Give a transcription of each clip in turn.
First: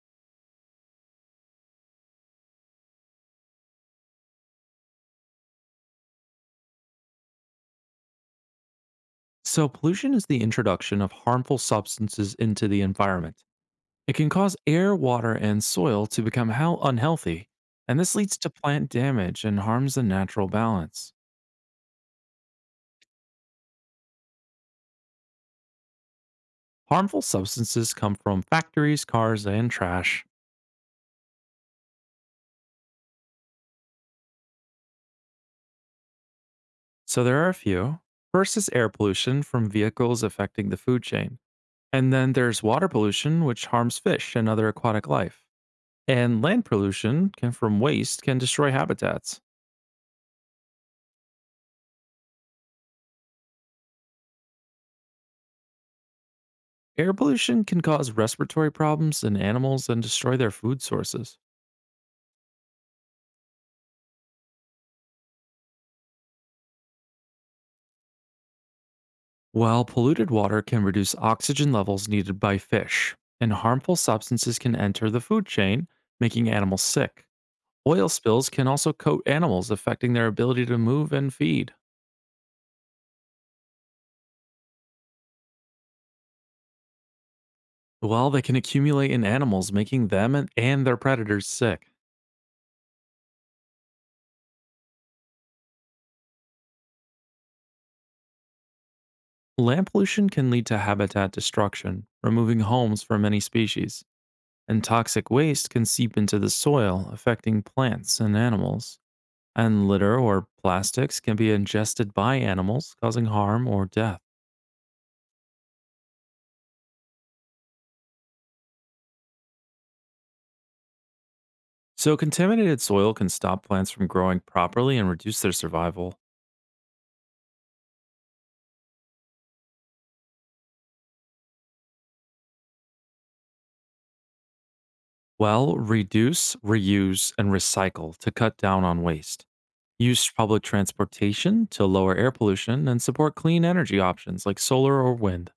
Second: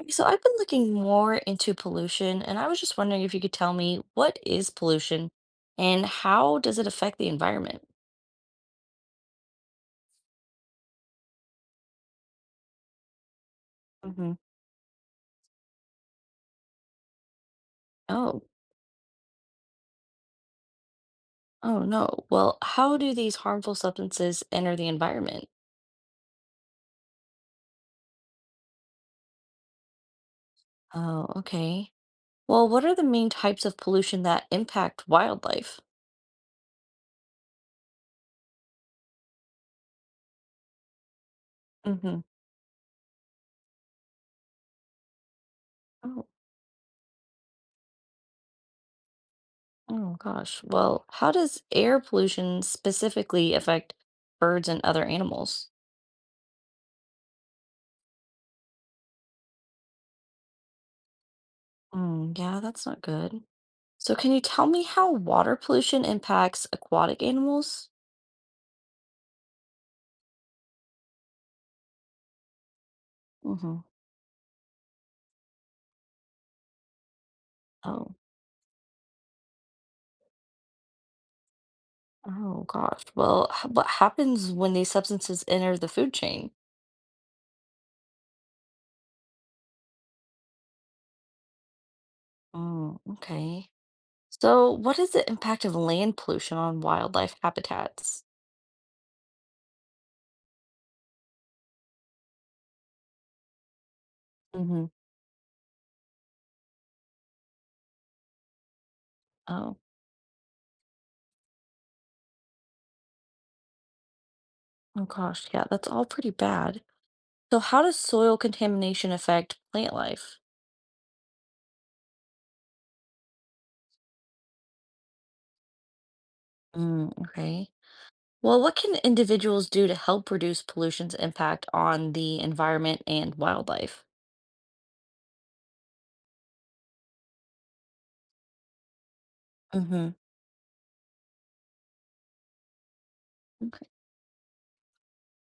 Okay. So I've been looking more into pollution, and I was just wondering if you could tell me, what is pollution and how does it affect the environment? So, pollution is the introduction of harmful substances into the environment. It can Hmm. cause air, water, and soil to become unhealthy, and this leads Oh, to plant damage and harms the natural balance. oh no. Well, how do these harmful substances enter the environment? Harmful substances come from factories, cars, and trash. Oh, okay. Well, what are the main types of pollution that impact wildlife? So, there are a few. First is air pollution from vehicles affecting the food chain. And Hmm. then there's water pollution, which harms fish and other aquatic life. Oh, And land pollution can, from waste can destroy habitats. oh gosh. Well, how does air pollution specifically affect birds and other animals? Air pollution can cause respiratory problems in animals and destroy their food sources, Mm, yeah, that's not good. So, can you tell me how water pollution impacts aquatic animals? while polluted water can reduce oxygen levels needed by fish, and Hmm. harmful substances can enter the food chain, making animals sick. Oil Oh, spills can also coat animals, affecting their ability to move and feed, oh gosh. Well, what happens when these substances enter the food chain? while they can accumulate in animals, making them and their predators sick. Mm, okay. So, what is the impact of land pollution on wildlife habitats? Land pollution can lead to habitat destruction, removing homes for many species, and Hmm. toxic waste can seep into the soil, affecting plants and animals. Oh, And litter or plastics can be ingested by animals, causing harm or death. oh gosh. Yeah, that's all pretty bad. So, how does soil contamination affect plant life? So, contaminated soil can stop plants from growing properly and reduce their survival. Mm, okay. Well, what can individuals do to help reduce pollution's impact on the environment and wildlife? Well, reduce, reuse, and recycle to cut down on waste. Hmm. Use public transportation to lower air pollution and support clean Okay. energy options like solar or wind.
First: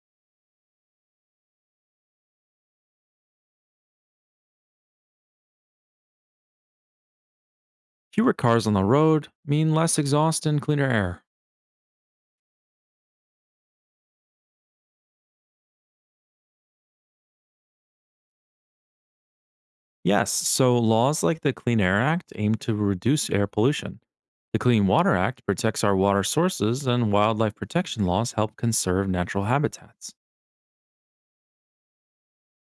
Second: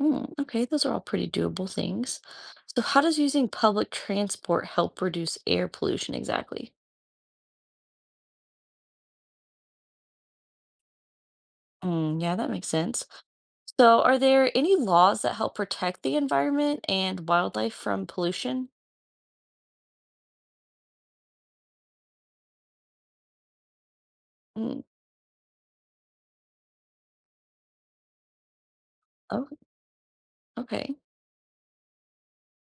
Mm, okay, those are all pretty doable things. So, how does using public transport help reduce air pollution exactly? Fewer cars on the road mean less exhaust and cleaner air. Mm, yeah, that makes sense. So, are there any laws that help protect the environment and wildlife from pollution? Yes, so laws like the Clean Air Act aim to reduce air pollution. The Mm, Clean Water Act protects our water sources, and wildlife protection laws help conserve natural oh, habitats. okay.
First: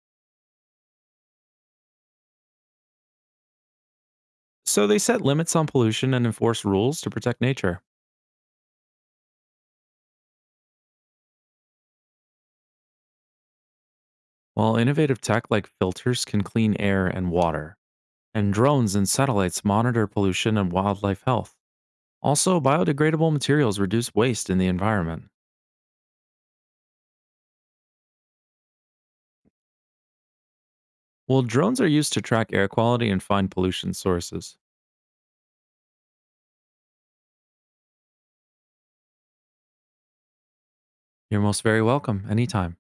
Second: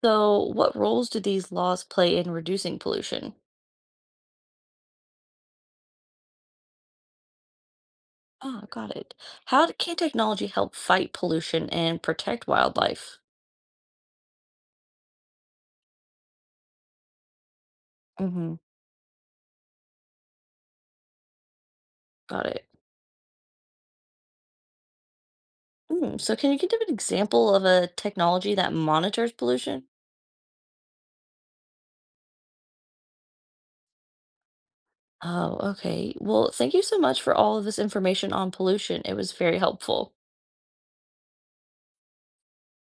So, what roles do these laws play in reducing pollution? So they set limits on pollution and enforce rules to protect nature, Ah, got it. Can technology help fight pollution and protect wildlife? while innovative tech like filters can clean air and water, and Hmm. drones and satellites monitor pollution and wildlife health. Got Also, it. biodegradable materials reduce waste in the environment. Mm, so can you give an example of a technology that monitors pollution? Well, drones are used to track air quality and find pollution sources. Oh, okay. Well, thank you so much for all of this information on pollution. It was very helpful. You're most very welcome anytime.